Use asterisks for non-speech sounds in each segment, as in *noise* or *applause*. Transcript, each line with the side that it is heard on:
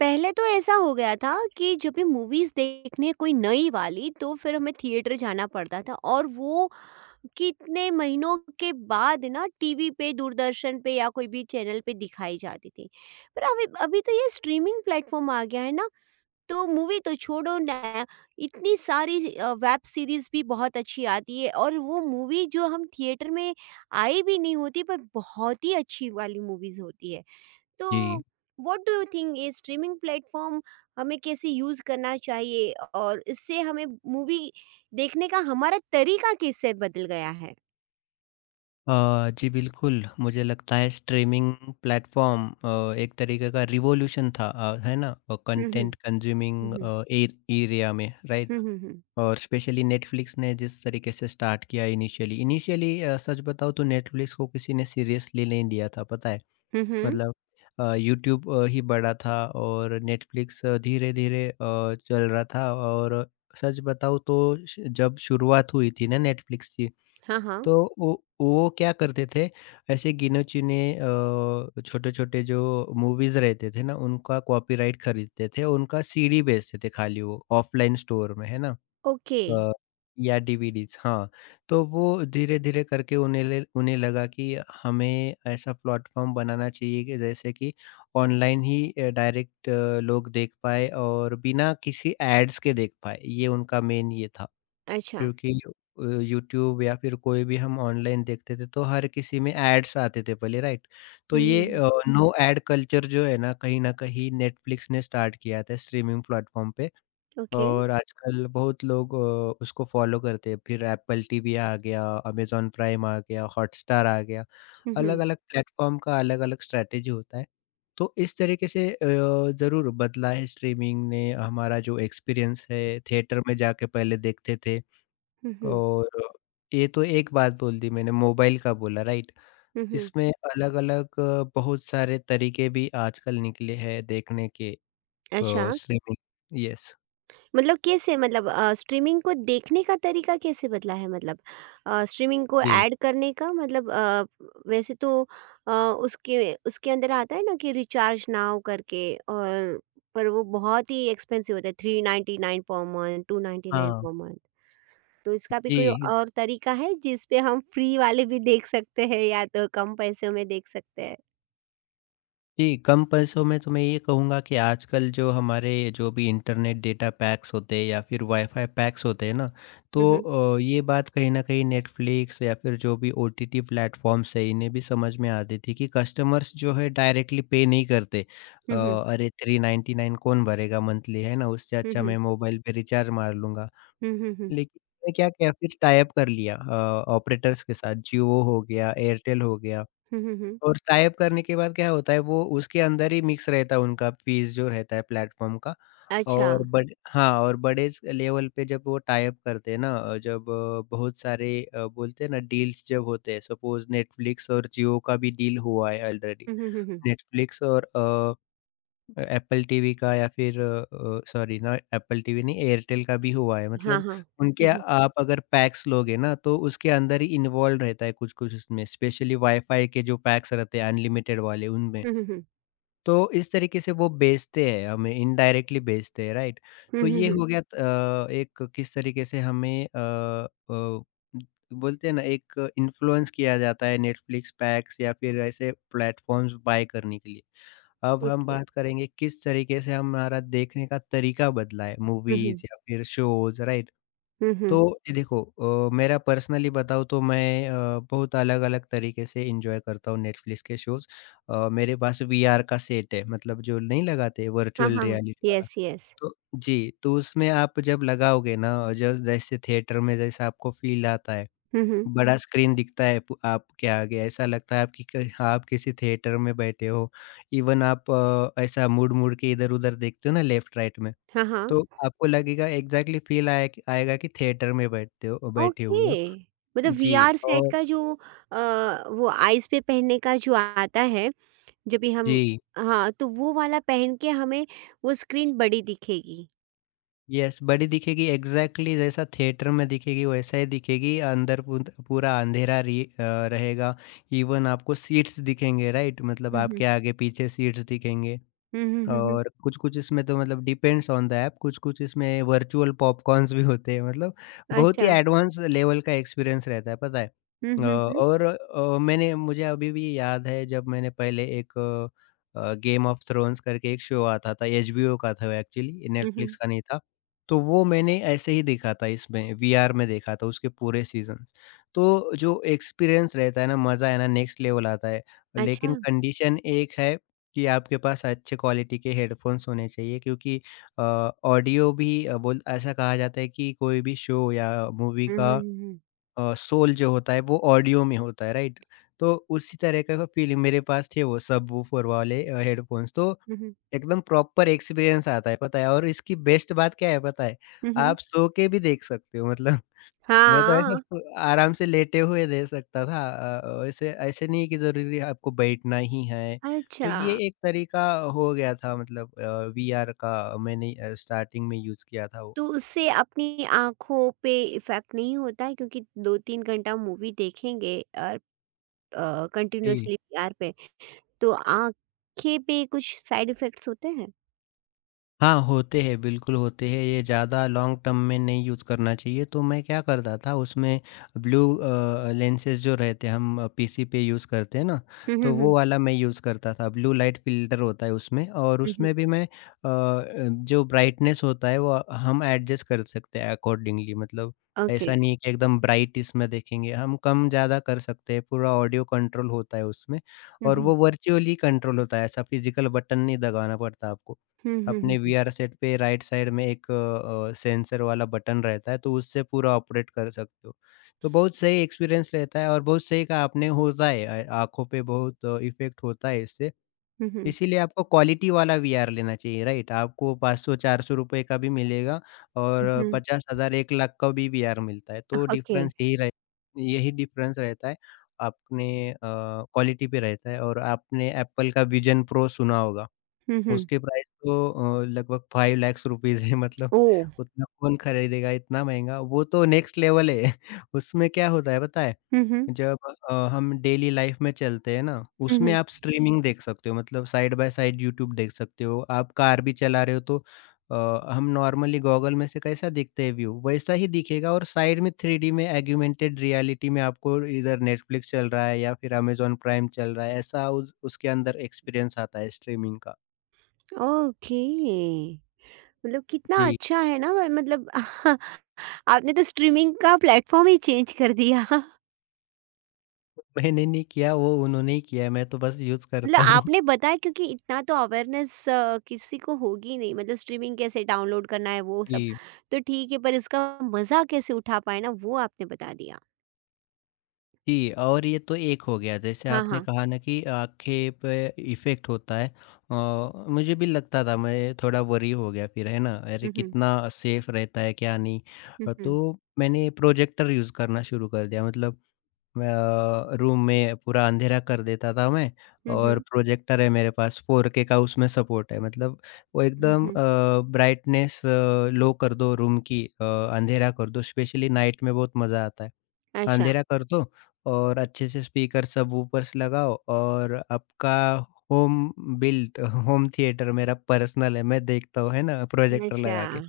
right: पहले तो ऐसा हो गया था कि जब भी मूवीज़ देखने कोई नई वाली तो फिर हमें थिएटर जाना पड़ता था। और वो कितने महीनों के बाद ना टीवी पे, दूरदर्शन पे या कोई भी चैनल पे दिखाई जाती थी। पर अभी अभी तो ये स्ट्रीमिंग प्लेटफॉर्म आ गया है ना, तो मूवी तो छोड़ो ना, इतनी सारी वेब सीरीज भी बहुत अच्छी आती है। और वो मूवी जो हम थिएटर में आई भी नहीं होती पर बहुत ही अच्छी वाली मूवीज होती है।
left: जी।
right: तो व्हाट डू यू थिंक, ये स्ट्रीमिंग प्लेटफॉर्म हमें कैसे यूज़ करना चाहिए और इससे हमें मूवी देखने का हमारा तरीका कैसे बदल गया है?
left: जी बिल्कुल, मुझे लगता है स्ट्रीमिंग प्लेटफ़ॉर्म एक तरीके का रिवॉल्यूशन था है ना?
right: हुँ, हुँ।
left: कंटेंट
right: हुँ,
left: कंज्यूमिंग
right: हुँ।
left: अ, एर एरिया में, राइट?
right: हुँ, हुँ, हुँ।
left: और स्पेशली नेटफ्लिक्स ने जिस तरीके से स्टार्ट किया इनिशियली इनिशियली अ, सच बताऊँ तो नेटफ्लिक्स को किसी ने सीरियसली नहीं लिया था, पता है?
right: हुँ, हुँ।
left: मतलब यूट्यूब ही बड़ा था और नेटफ्लिक्स धीरे-धीरे चल रहा था और सच बताऊँ तो श जब शुरुआत हुई थी ना नेटफ्लिक्स की
right: हाँ, हाँ।
left: तो वो क्या करते थे ऐसे गिने-चुने छोटे-छोटे जो मूवीज़ रहते थे ना उनका कॉपीराइट खरीदते थे, उनका सीडी बेचते थे खाली वो ऑफलाइन स्टोर में है ना?
right: ओके।
left: अ, या डीवीडीज़। हाँ, तो वो धीरे-धीरे करके उन्हें लगा कि हमें ऐसा प्लेटफ़ॉर्म बनाना चाहिए कि जैसे कि ऑनलाइन ही डायरेक्ट लोग देख पाएँ और बिना किसी एड्स के देख पाएँ, ये उनका मेन ये था।
right: अच्छा।
left: क्योंकि यूट्यूब या फिर कोई भी हम ऑनलाइन देखते थे तो हर किसी में एड्स आते थे पहले, राइट? तो
right: हुँ, हुँ,
left: ये
right: हुँ।
left: नो एड कल्चर जो है ना कहीं न कहीं नेटफ्लिक्स ने स्टार्ट किया था स्ट्रीमिंग प्लेटफ़ॉर्म पे
right: ओके।
left: और आजकल बहुत लोग उसको फ़ॉलो करते हैं। फिर एप्पल टीवी आ गया, अमेज़न प्राइम आ गया, हॉटस्टार आ गया।
right: हुँ, हुँ।
left: अलग-अलग प्लेटफ़ॉर्म का अलग-अलग स्ट्रैटेजी होता है। तो इस तरीके से ज़रूर बदला है स्ट्रीमिंग ने हमारा जो एक्सपीरियंस है थिएटर में जाके पहले देखते थे।
right: हुँ, हुँ।
left: और ये तो एक बात बोल दी मैंने, मोबाइल का बोला, राइट?
right: हुँ, हुँ।
left: इसमें अलग-अलग बहुत सारे तरीके भी आजकल निकले हैं देखने के।
right: अच्छा।
left: स्ट्रीमिंग। यस।
right: मतलब कैसे, मतलब स्ट्रीमिंग को देखने का तरीका कैसे बदला है, मतलब स्ट्रीमिंग को
left: जी।
right: ऐड करने का मतलब वैसे तो उसके उसके अंदर आता है ना कि रिचार्ज नाउ करके। और पर वो बहुत ही एक्सपेंसिव होता है, three ninety nine per month, two ninety nine
left: हाँ।
right: Per month. तो इसका भी कोई
left: जी।
right: और तरीका है जिस पे हम फ्री वाले भी देख सकते हैं या तो कम पैसे में देख सकते हैं?
left: जी, कम पैसों में तो मैं ये कहूँगा कि आजकल जो हमारे जो भी इंटरनेट डेटा पैक्स होते हैं या फिर वाईफ़ाई पैक्स होते हैं ना, तो
right: हम्म,
left: ये बात कहीं न कहीं नेटफ्लिक्स या फिर जो भी ओटीटी प्लेटफ़ॉर्म्स हैं, इन्हें भी समझ में आती थी कि कस्टमर्स जो है डायरेक्टली पे नहीं करते।
right: हम्म, हम्म,
left: अरे, 399 कौन भरेगा मंथली, है ना? उससे अच्छा
right: हम्म।
left: मैं मोबाइल पे रिचार्ज मार लूँगा।
right: हम्म, हम्म। हम्म,
left: लेकिन उसने क्या किया फिर, टाई अप कर लिया ऑपरेटर्स के साथ, जियो हो गया, एयरटेल हो गया
right: हम्म। हम्म।
left: और टाई अप करने के बाद क्या होता है, वो उसके अंदर ही मिक्स रहता है उनका फीस जो रहता है प्लेटफ़ॉर्म का।
right: अच्छा,
left: और
right: हम्म।
left: बड़े, हाँ, और बड़े स लेवल पे जब वो टाई अप करते हैं ना, जब बहुत सारे बोलते हैं ना डील्स जब होते हैं, सपोज़ नेटफ्लिक्स और जियो का भी डील हुआ है already.
right: Hmm, hmm, hmm.
left: Netflix और एप्पल टीवी का या फिर सॉरी ना एप्पल टीवी नहीं एयरटेल का भी हुआ है,
right: हाँ,
left: मतलब
right: हाँ। हम्म,
left: उनके
right: हम्म,
left: आप अगर पैक्स लोगे ना तो उसके अंदर ही इन्वॉल्व रहता है कुछ कुछ, उसमें स्पेशली वाईफाई के जो पैक्स रहते हैं अनलिमिटेड वाले उनमें।
right: हम्म, हम्म।
left: तो इस तरीके से वो बेचते हैं हमें, इनडायरेक्टली बेचते हैं, राइट?
right: हुँ,
left: तो
right: हुँ,
left: ये
right: हुँ।
left: हो गया एक, किस तरीके से हमें बोलते हैं ना एक इन्फ्लुएंस किया जाता है नेटफ्लिक्स पैक्स या फिर ऐसे प्लेटफॉर्म्स बाय करने के लिए। अब हम
right: ओके।
left: बात करेंगे किस तरीके से हमारा देखने का तरीका बदला है
right: हुँ, हुँ।
left: मूवीज़ या फिर शोज़, राइट?
right: हुँ,
left: तो
right: हुँ।
left: ये देखो, मेरा पर्सनली बताऊँ तो मैं बहुत अलग-अलग तरीके से एन्जॉय करता हूँ नेटफ्लिक्स के शोज़। मेरे पास वीआर का सेट है, मतलब जो नहीं लगाते
right: हाँ,
left: वर्चुअल
right: हाँ।
left: रियलिटी वाला।
right: Yes, yes.
left: तो जी, तो उसमें आप जब लगाओगे ना, जब जैसे थिएटर में जैसा आपको फ़ील आता है,
right: हुँ, हुँ।
left: बड़ा स्क्रीन दिखता है प आपके आगे, ऐसा लगता है आपकी क आप किसी थिएटर में बैठे हो। इवन आप ऐसा मुड़-मुड़ के इधर-उधर देखते हो ना लेफ्ट-राइट में,
right: हाँ, हाँ।
left: तो आपको लगेगा एग्ज़ैक्टली फ़ील आए आएगा कि थिएटर में बैठते हो बैठे हुए
right: ओके। मतलब
left: हो। जी।
right: वीआर सेट
left: और
right: का जो अ, वो आईज़ पे पहनने का जो आता है, जब भी हम,
left: जी,
right: हाँ, तो वो वाला पहन के हमें वो स्क्रीन बड़ी दिखेगी।
left: यस, बड़ी दिखेगी एग्ज़ैक्टली, जैसा थिएटर में दिखेगी वैसा ही दिखेगी, अंदर पूत पूरा अँधेरा रहेगा। इवन आपको सीट्स दिखेंगे, राइट? मतलब
right: हुँ, हुँ।
left: आपके आगे-पीछे सीट्स दिखेंगे।
right: हुँ, हुँ, हुँ, हुँ।
left: और कुछ-कुछ इसमें तो, मतलब डिपेंड्स ऑन द ऐप, कुछ-कुछ इसमें वर्चुअल पॉपकॉर्न्स भी होते हैं, मतलब बहुत ही
right: अच्छा।
left: एडवांस लेवल का एक्सपीरियंस रहता है, पता है।
right: हुँ,
left: अ,
right: हुँ, हुँ।
left: और अ, मैंने मुझे अभी भी याद है जब मैंने पहले एक गेम ऑफ थ्रोन्स करके एक शो आता था, एचबीओ का था वो एक्चुअली,
right: हुँ, हुँ।
left: नेटफ्लिक्स का नहीं था। तो वो मैंने ऐसे ही देखा था इसमें, वीआर में देखा था उसके पूरे सीज़न्स। तो जो एक्सपीरियंस रहता है ना, मज़ा है ना, नेक्स्ट लेवल आता है।
right: अच्छा।
left: लेकिन कंडीशन एक है कि आपके पास अच्छे क्वालिटी के हेडफ़ोन्स होने चाहिए क्योंकि अ, ऑडियो भी अ, बोल ऐसा कहा जाता है कि कोई भी शो या मूवी
right: हुँ, हुँ,
left: का
right: हुँ, हुँ।
left: सोल जो होता है वो ऑडियो में होता है, राइट? तो उसी तरह का फ़ीलिंग मेरे पास थे, वो सबवूफ़र वाले हेडफ़ोन्स, तो
right: हुँ, हुँ।
left: एकदम प्रॉपर एक्सपीरियंस आता है, पता है। और इसकी बेस्ट बात क्या है पता है?
right: हुँ, हुँ।
left: आप सो के भी देख सकते हो, मतलब मैं तो ऐसे
right: हाँ।
left: इसको आराम से लेटे हुए दे सकता था। वैसे ऐसे नहीं कि ज़रूरी आपको बैठना ही है। तो
right: अच्छा।
left: ये एक तरीका हो गया था, मतलब वीआर का मैंने स्टार्टिंग में यूज़ किया था वो।
right: तो उससे अपनी आँखों पे इफ़ेक्ट नहीं होता है क्योंकि 2-3 घंटा मूवी देखेंगे और कंटिन्यूअसली पीआर पे, तो आँखें पे कुछ साइड इफ़ेक्ट्स होते हैं?
left: हाँ, होते हैं, बिल्कुल होते हैं। ये ज़्यादा लॉन्ग टर्म में नहीं यूज़ करना चाहिए, तो मैं क्या करता था उसमें, ब्लू लेंसेज़ जो रहते हैं, हम पीसी पे यूज़ करते हैं ना,
right: हुँ, हुँ,
left: तो
right: हुँ,
left: वो वाला मैं यूज़ करता था। ब्लू लाइट फ़िल्टर होता है उसमें, और
right: हुँ, हुँ।
left: उसमें भी मैं जो ब्राइटनेस होता है वो हम एडजस्ट कर सकते हैं अकॉर्डिंगली, मतलब
right: ओके।
left: ऐसा नहीं है कि एकदम ब्राइट इसमें देखेंगे, हम कम-ज़्यादा कर सकते हैं, पूरा ऑडियो कंट्रोल होता है उसमें,
right: हुँ,
left: और
right: हुँ,
left: वो वर्चुअली कंट्रोल होता है, ऐसा फिज़िकल बटन नहीं दबाना पड़ता आपको।
right: हुँ,
left: अपने
right: हुँ,
left: वीआर सेट पे राइट साइड में एक सेंसर वाला बटन रहता है, तो उससे पूरा ऑपरेट कर सकते हो। तो बहुत सही एक्सपीरियंस रहता है, और बहुत सही कहा आपने, होता है आँखों पे बहुत इफ़ेक्ट होता है इससे।
right: हुँ, हुँ, हुँ,
left: इसीलिए आपको क्वालिटी वाला वीआर लेना चाहिए, राइट? आपको 500-400 रुपए का भी मिलेगा और
right: हुँ।
left: 50,000 1,00,000 का भी वीआर मिलता है, तो
right: ओके।
left: डिफरेंस यही रह यही डिफरेंस रहता है, आपने क्वालिटी पे रहता है। और आपने एप्पल का विज़न प्रो सुना होगा।
right: हुँ, हुँ।
left: उसके प्राइस तो लगभग 5 लैक्स रुपीज़ है, मतलब
right: ओह!
left: उतना कौन खरीदेगा, इतना महँगा? वो तो नेक्स्ट लेवल है। *laughs* उसमें क्या होता है पता है?
right: हुँ, हुँ,
left: जब हम डेली लाइफ़ में चलते हैं ना,
right: हुँ,
left: उसमें
right: हुँ।
left: आप स्ट्रीमिंग देख सकते हो, मतलब साइड बाय साइड यूट्यूब देख सकते हो। आप कार भी चला रहे हो तो अ, हम नॉर्मली गॉगल में से कैसा दिखते हैं व्यू, वैसा ही दिखेगा और साइड में 3D में ऑगमेंटेड रियलिटी में आपको इधर नेटफ्लिक्स चल रहा है या फिर अमेज़न प्राइम चल रहा है, ऐसा उस उसके अंदर एक्सपीरियंस आता है स्ट्रीमिंग का।
right: ओके। मतलब कितना
left: जी।
right: अच्छा है ना। मतलब *laughs* आपने तो स्ट्रीमिंग का प्लेटफ़ॉर्म ही चेंज कर दिया।
left: मैंने नहीं किया, वो उन्होंने ही किया है, मैं तो बस यूज़
right: मतलब
left: करता हूँ।
right: आपने बताया, क्योंकि इतना तो अवेयरनेस किसी को होगी नहीं। मतलब स्ट्रीमिंग कैसे डाउनलोड करना है वो सब
left: जी,
right: तो ठीक है, पर इसका मज़ा कैसे उठा पाए ना, वो आपने बता दिया।
left: जी, और ये तो एक हो गया, जैसे
right: हाँ,
left: आपने
right: हाँ।
left: कहा ना कि आँखें पे इफ़ेक्ट होता है, अ, मुझे भी लगता था, मैं थोड़ा वरी हो गया फिर, है ना? अरे!
right: हुँ, हुँ।
left: कितना सेफ रहता है, क्या नहीं?
right: हुँ, हुँ।
left: तो मैंने प्रोजेक्टर यूज़ करना शुरू कर दिया, मतलब रूम में पूरा अंधेरा कर देता था मैं।
right: हुँ,
left: हुँ। और
right: हुँ।
left: प्रोजेक्टर है मेरे पास 4K का, उसमें सपोर्ट है, मतलब वो
right: हुँ,
left: एकदम
right: हुँ।
left: ब्राइटनेस लो कर दो रूम की, अंधेरा कर दो स्पेशली, नाइट में बहुत मज़ा आता है।
right: अच्छा,
left: अंधेरा कर दो और अच्छे से स्पीकर सबवूफर्स लगाओ और आपका होम बिल्ट *laughs* होम थिएटर मेरा पर्सनल है, मैं देखता हूँ है ना प्रोजेक्टर
right: अच्छा।
left: लगा के।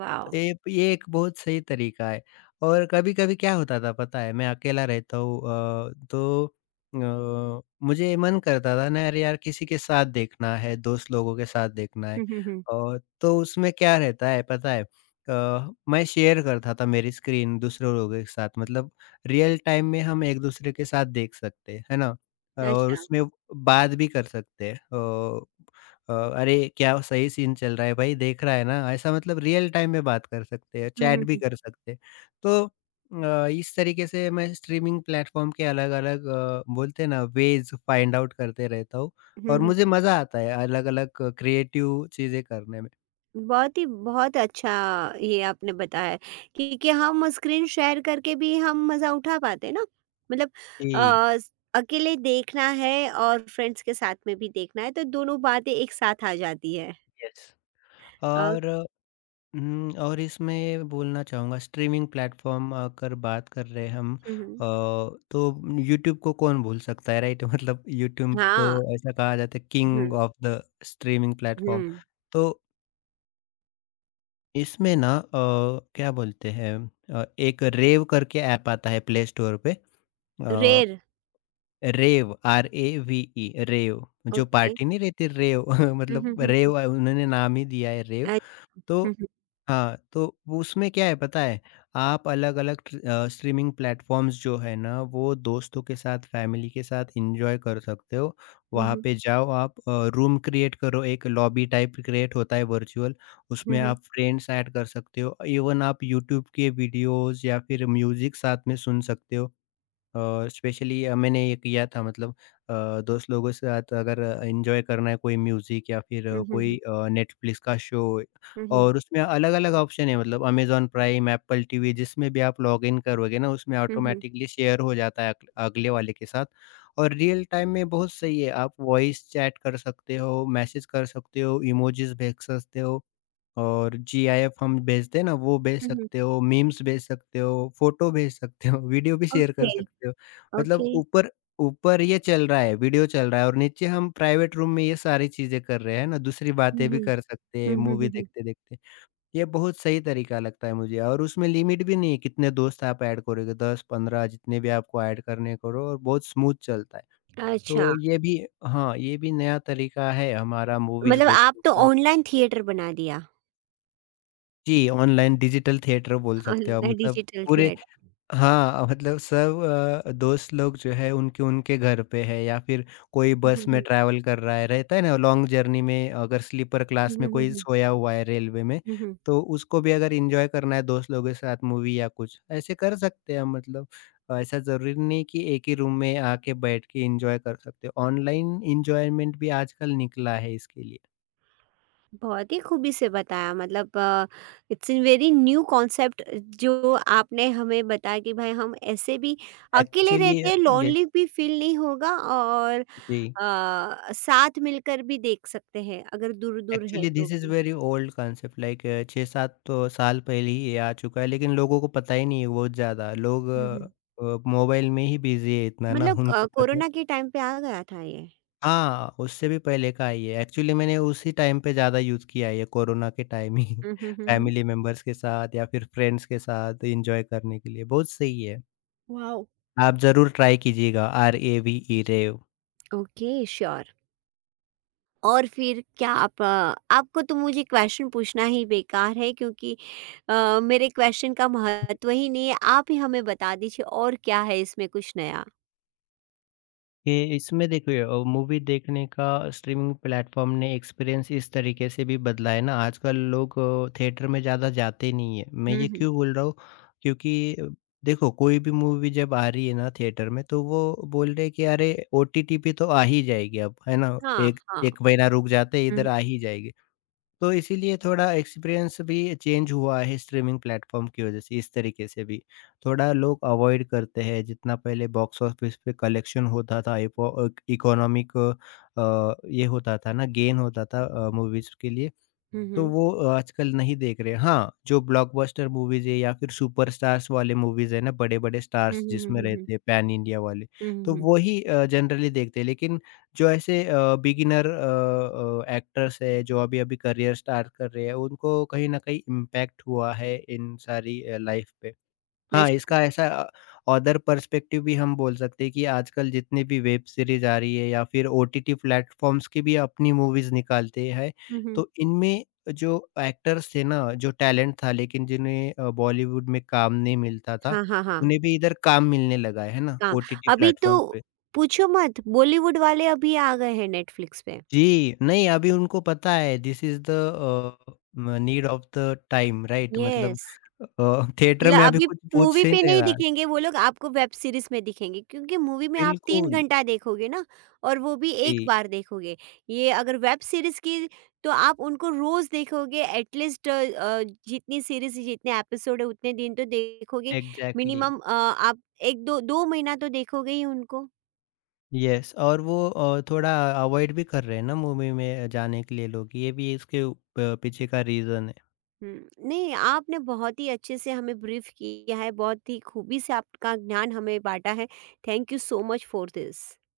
right: वॉव!
left: ये एक बहुत सही तरीका है। और कभी-कभी क्या होता था पता है, मैं अकेला रहता हूँ, तो अ, मुझे मन करता था ना, अरे यार किसी के साथ देखना है, दोस्त लोगों के साथ देखना है।
right: हुँ, हुँ, हुँ।
left: और तो उसमें क्या रहता है पता है, मैं शेयर करता था मेरी स्क्रीन दूसरे लोगों के साथ, मतलब रियल टाइम में हम एक-दूसरे के साथ देख सकते हैं, है ना? और
right: अच्छा।
left: उसमें बात भी कर सकते हैं। अ अ, अरे! क्या सही सीन चल रहा है भाई, देख रहा है ना? ऐसा, मतलब रियल टाइम में बात कर सकते हैं,
right: हुँ,
left: चैट
right: हुँ,
left: भी
right: हुँ।
left: कर सकते हैं। तो इस तरीके से मैं स्ट्रीमिंग प्लेटफ़ॉर्म के अलग-अलग बोलते हैं ना वेज़ फाइंड आउट करते रहता हूँ,
right: हुँ,
left: और
right: हुँ।
left: मुझे मज़ा आता है अलग-अलग क्रिएटिव चीज़ें करने में।
right: बहुत ही, बहुत अच्छा ये आपने बताया कि हम स्क्रीन शेयर करके भी हम मज़ा उठा पाते हैं ना। मतलब
left: जी,
right: अकेले देखना है और फ्रेंड्स के साथ में भी देखना है तो दोनों बातें एक साथ आ जाती है।
left: यस।
right: अ,
left: और हुँ, और इसमें बोलना चाहूँगा स्ट्रीमिंग प्लेटफ़ॉर्म अगर बात कर रहे हैं हम,
right: हम्म,
left: तो यूट्यूब को कौन भूल सकता है, राइट? *laughs* मतलब यूट्यूब तो
right: हाँ।
left: ऐसा कहा जाता है
right: hmm,
left: king of the streaming platform.
right: Hmm.
left: तो इसमें ना क्या बोलते हैं? एक रेव करके ऐप आता है प्ले स्टोर पे। अ,
right: रेयर।
left: रेव, RAVE रेव, जो
right: ओके।
left: पार्टी नहीं रहती रेव *laughs*
right: हम्म, हम्म,
left: मतलब
right: हम्म, हम्म।
left: रेव उन्होंने नाम ही दिया है, रेव।
right: अच्छा।
left: तो
right: हम्म,
left: हाँ, तो उसमें क्या है पता है, आप अलग-अलग स्ट्रीमिंग प्लेटफ़ॉर्म्स जो है ना, वो दोस्तों के साथ, फैमिली के साथ एन्जॉय कर सकते हो। वहाँ
right: हम्म,
left: पे जाओ आप, रूम क्रिएट करो, एक लॉबी टाइप क्रिएट होता है वर्चुअल,
right: हम्म,
left: उसमें
right: हम्म,
left: आप फ्रेंड्स ऐड कर सकते हो। इवन आप यूट्यूब के वीडियोज़ या फिर म्यूज़िक साथ में सुन सकते हो। और स्पेशली मैंने ये किया था, मतलब अ, दोस्त लोगों के साथ अगर एंजॉय करना है कोई म्यूज़िक या फिर कोई
right: हम्म,
left: अ, कोई नेटफ्लिक्स का शो,
right: हम्म,
left: और उसमें अलग-अलग ऑप्शन है, मतलब अमेज़न प्राइम, एप्पल टीवी, जिसमें भी आप लॉगिन करोगे ना उसमें
right: हम्म,
left: ऑटोमेटिकली शेयर हो जाता है अग अगले वाले के साथ। और रियल टाइम में बहुत सही है, आप वॉइस चैट कर सकते हो, मैसेज कर सकते हो, इमोजीज़ भेज सकते हो और जीआईएफ हम भेजते हैं ना, वो भेज
right: हम्म।
left: सकते हो, मीम्स भेज सकते हो, फ़ोटो भेज सकते हो, वीडियो भी शेयर कर
right: ओके।
left: सकते हो। मतलब
right: ओके।
left: ऊपर ऊपर ये चल रहा है, वीडियो चल रहा है और नीचे हम प्राइवेट रूम में ये सारी चीज़ें कर रहे हैं, है ना? दूसरी बातें
right: हम्म,
left: भी
right: हम्म,
left: कर सकते हैं,
right: हम्म, हम्म,
left: मूवी
right: हम्म।
left: देखते-देखते। ये बहुत सही तरीका लगता है मुझे, और उसमें लिमिट भी नहीं है, कितने दोस्त आप ऐड करोगे, 10-15 जितने भी आपको ऐड करने हैं करो, और बहुत स्मूथ चलता है। तो
right: अच्छा।
left: ये भी, हाँ, ये भी नया तरीका है हमारा मूवीज़
right: मतलब आप
left: देखने
right: तो
left: का।
right: ऑनलाइन थिएटर बना दिया।
left: जी, ऑनलाइन डिजिटल थिएटर बोल सकते हो आप,
right: ऑनलाइन
left: मतलब
right: डिजिटल
left: पूरे,
right: थिएटर।
left: हाँ, मतलब सब दोस्त लोग जो है उनके उनके घर पे है या फिर कोई
right: हुँ,
left: बस में
right: हुँ,
left: ट्रैवल कर रहा है, रहता है ना लॉन्ग जर्नी में, अगर स्लीपर
right: हुँ,
left: क्लास में
right: हुँ, हुँ,
left: कोई
right: हुँ,
left: सोया हुआ है रेलवे में,
right: हुँ, हुँ।
left: तो उसको भी अगर एन्जॉय करना है दोस्त लोगों के साथ मूवी या कुछ, ऐसे कर सकते हैं, मतलब ऐसा ज़रूरी नहीं कि एक ही रूम में आके बैठ के एन्जॉय कर सकते हो। ऑनलाइन एन्जॉयमेंट भी आजकल निकला है इसके लिए।
right: बहुत ही खूबी से बताया। मतलब it's a very new concept जो आपने हमें बताया कि भाई हम ऐसे भी अकेले
left: एक्चुअली
right: रहते हैं,
left: यस,
right: लोनली भी फ़ील नहीं होगा। और
left: जी।
right: साथ मिलकर भी देख सकते हैं, अगर दूर-दूर है
left: एक्चुअली
right: तो
left: दिस इज़
right: भी।
left: वेरी ओल्ड कांसेप्ट, लाइक 6-7 तो साल पहले ही ये आ चुका है, लेकिन लोगों को पता ही नहीं है बहुत ज़्यादा। लोग
right: हुँ, हुँ।
left: मोबाइल में ही बिज़ी है इतना, ना
right: मतलब
left: उनको पता है।
right: कोरोना के टाइम पे आ गया था ये?
left: हाँ, उससे भी पहले का है ये। एक्चुअली मैंने उसी टाइम पे ज़्यादा यूज़ किया है ये, कोरोना के टाइम ही
right: हुँ, हुँ,
left: *laughs*
right: हुँ, हुँ।
left: फैमिली मेंबर्स के साथ या फिर फ्रेंड्स के साथ एन्जॉय करने के लिए। बहुत सही है।
right: वॉव!
left: आप ज़रूर ट्राई कीजिएगा, RAVE रेव।
right: Okay, sure. और फिर क्या, आप आपको तो मुझे क्वेश्चन पूछना ही बेकार है क्योंकि मेरे क्वेश्चन का महत्व ही नहीं है, आप ही हमें बता दीजिए। और क्या है इसमें कुछ नया?
left: ये इसमें देखिए, मूवी देखने का स्ट्रीमिंग प्लेटफॉर्म ने एक्सपीरियंस इस तरीके से भी बदला है ना, आजकल लोग थिएटर में ज़्यादा जाते नहीं है। मैं
right: हुँ,
left: ये
right: हुँ।
left: क्यों बोल रहा हूँ? क्योंकि देखो कोई भी मूवी जब आ रही है ना थिएटर में, तो वो बोल रहे हैं कि अरे ओटीटी पे तो आ ही जाएगी अब, है ना?
right: हाँ,
left: एक
right: हाँ।
left: एक महीना रुक जाते इधर
right: हुँ,
left: आ ही जाएगी। तो इसीलिए थोड़ा एक्सपीरियंस भी चेंज हुआ है स्ट्रीमिंग प्लेटफ़ॉर्म की वज़ह से इस तरीके से भी। थोड़ा लोग अवॉइड करते हैं, जितना पहले बॉक्स ऑफ़िस पे कलेक्शन होता था, इकोनॉमिक ये होता था ना, गेन होता था मूवीज़ के लिए।
right: हुँ,
left: तो
right: हुँ,
left: वो आजकल नहीं देख रहे। हाँ, जो ब्लॉकबस्टर मूवीज़ है या फिर सुपरस्टार्स वाले मूवीज़ है ना, बड़े-बड़े
right: हुँ,
left: स्टार्स
right: हुँ, हुँ,
left: जिसमें
right: हुँ, हुँ,
left: रहते हैं पैन इंडिया वाले,
right: हुँ, हुँ,
left: तो
right: हुँ।
left: वही जनरली देखते हैं। लेकिन जो ऐसे बिगिनर एक्टर्स है, जो अभी-अभी करियर स्टार्ट कर रहे हैं, उनको कहीं न कहीं इम्पैक्ट हुआ है इन सारी लाइफ पे। हाँ,
right: अच्छा।
left: इसका ऐसा ऑथर पर्सपेक्टिव भी हम बोल सकते हैं कि आजकल जितनी भी वेब सीरीज़ आ रही है या फिर ओटीटी प्लेटफ़ॉर्म्स की भी अपनी मूवीज़ निकालते हैं।
right: हुँ, हुँ।
left: तो इनमें जो एक्टर्स थे ना, जो टैलेंट था लेकिन जिन्हें बॉलीवुड में काम नहीं मिलता था,
right: हाँ, हाँ, हाँ,
left: उन्हें भी इधर काम मिलने लगा है ना?
right: हाँ।
left: ओटीटी
right: अभी तो
left: प्लेटफ़ॉर्म पे।
right: पूछो मत, बॉलीवुड वाले अभी आ गए हैं नेटफ्लिक्स पे।
left: जी, नहीं अभी उनको पता है this is the uh, um need of the time, right? मतलब
right: यस।
left: थिएटर
right: मतलब
left: में अभी
right: अभी
left: कुछ
right: मूवी
left: पूछ ही
right: पे
left: नहीं
right: नहीं
left: रहा।
right: दिखेंगे वो लोग, आपको वेब सीरीज़ में दिखेंगे, क्योंकि मूवी में आप 3
left: बिल्कुल,
right: घंटा देखोगे ना और वो भी एक
left: जी।
right: बार देखोगे। ये अगर वेब सीरीज़ की, तो आप उनको रोज़ देखोगे, एटलीस्ट जितनी सीरीज़ जितने एपिसोड है उतने दिन तो देखोगे।
left: एग्ज़ैक्टली,
right: मिनिमम आप 1-2 2 महीना तो देखोगे ही उनको।
left: यस, और वो थोड़ा अवॉइड भी कर रहे हैं ना मूवी में जाने के लिए लोग, ये भी इसके प पीछे का रीज़न है।
right: हुँ। नहीं, आपने बहुत ही अच्छे से हमें ब्रीफ़ किया है, बहुत ही खूबी से आपका ज्ञान हमें बाँटा है। Thank you so much for this.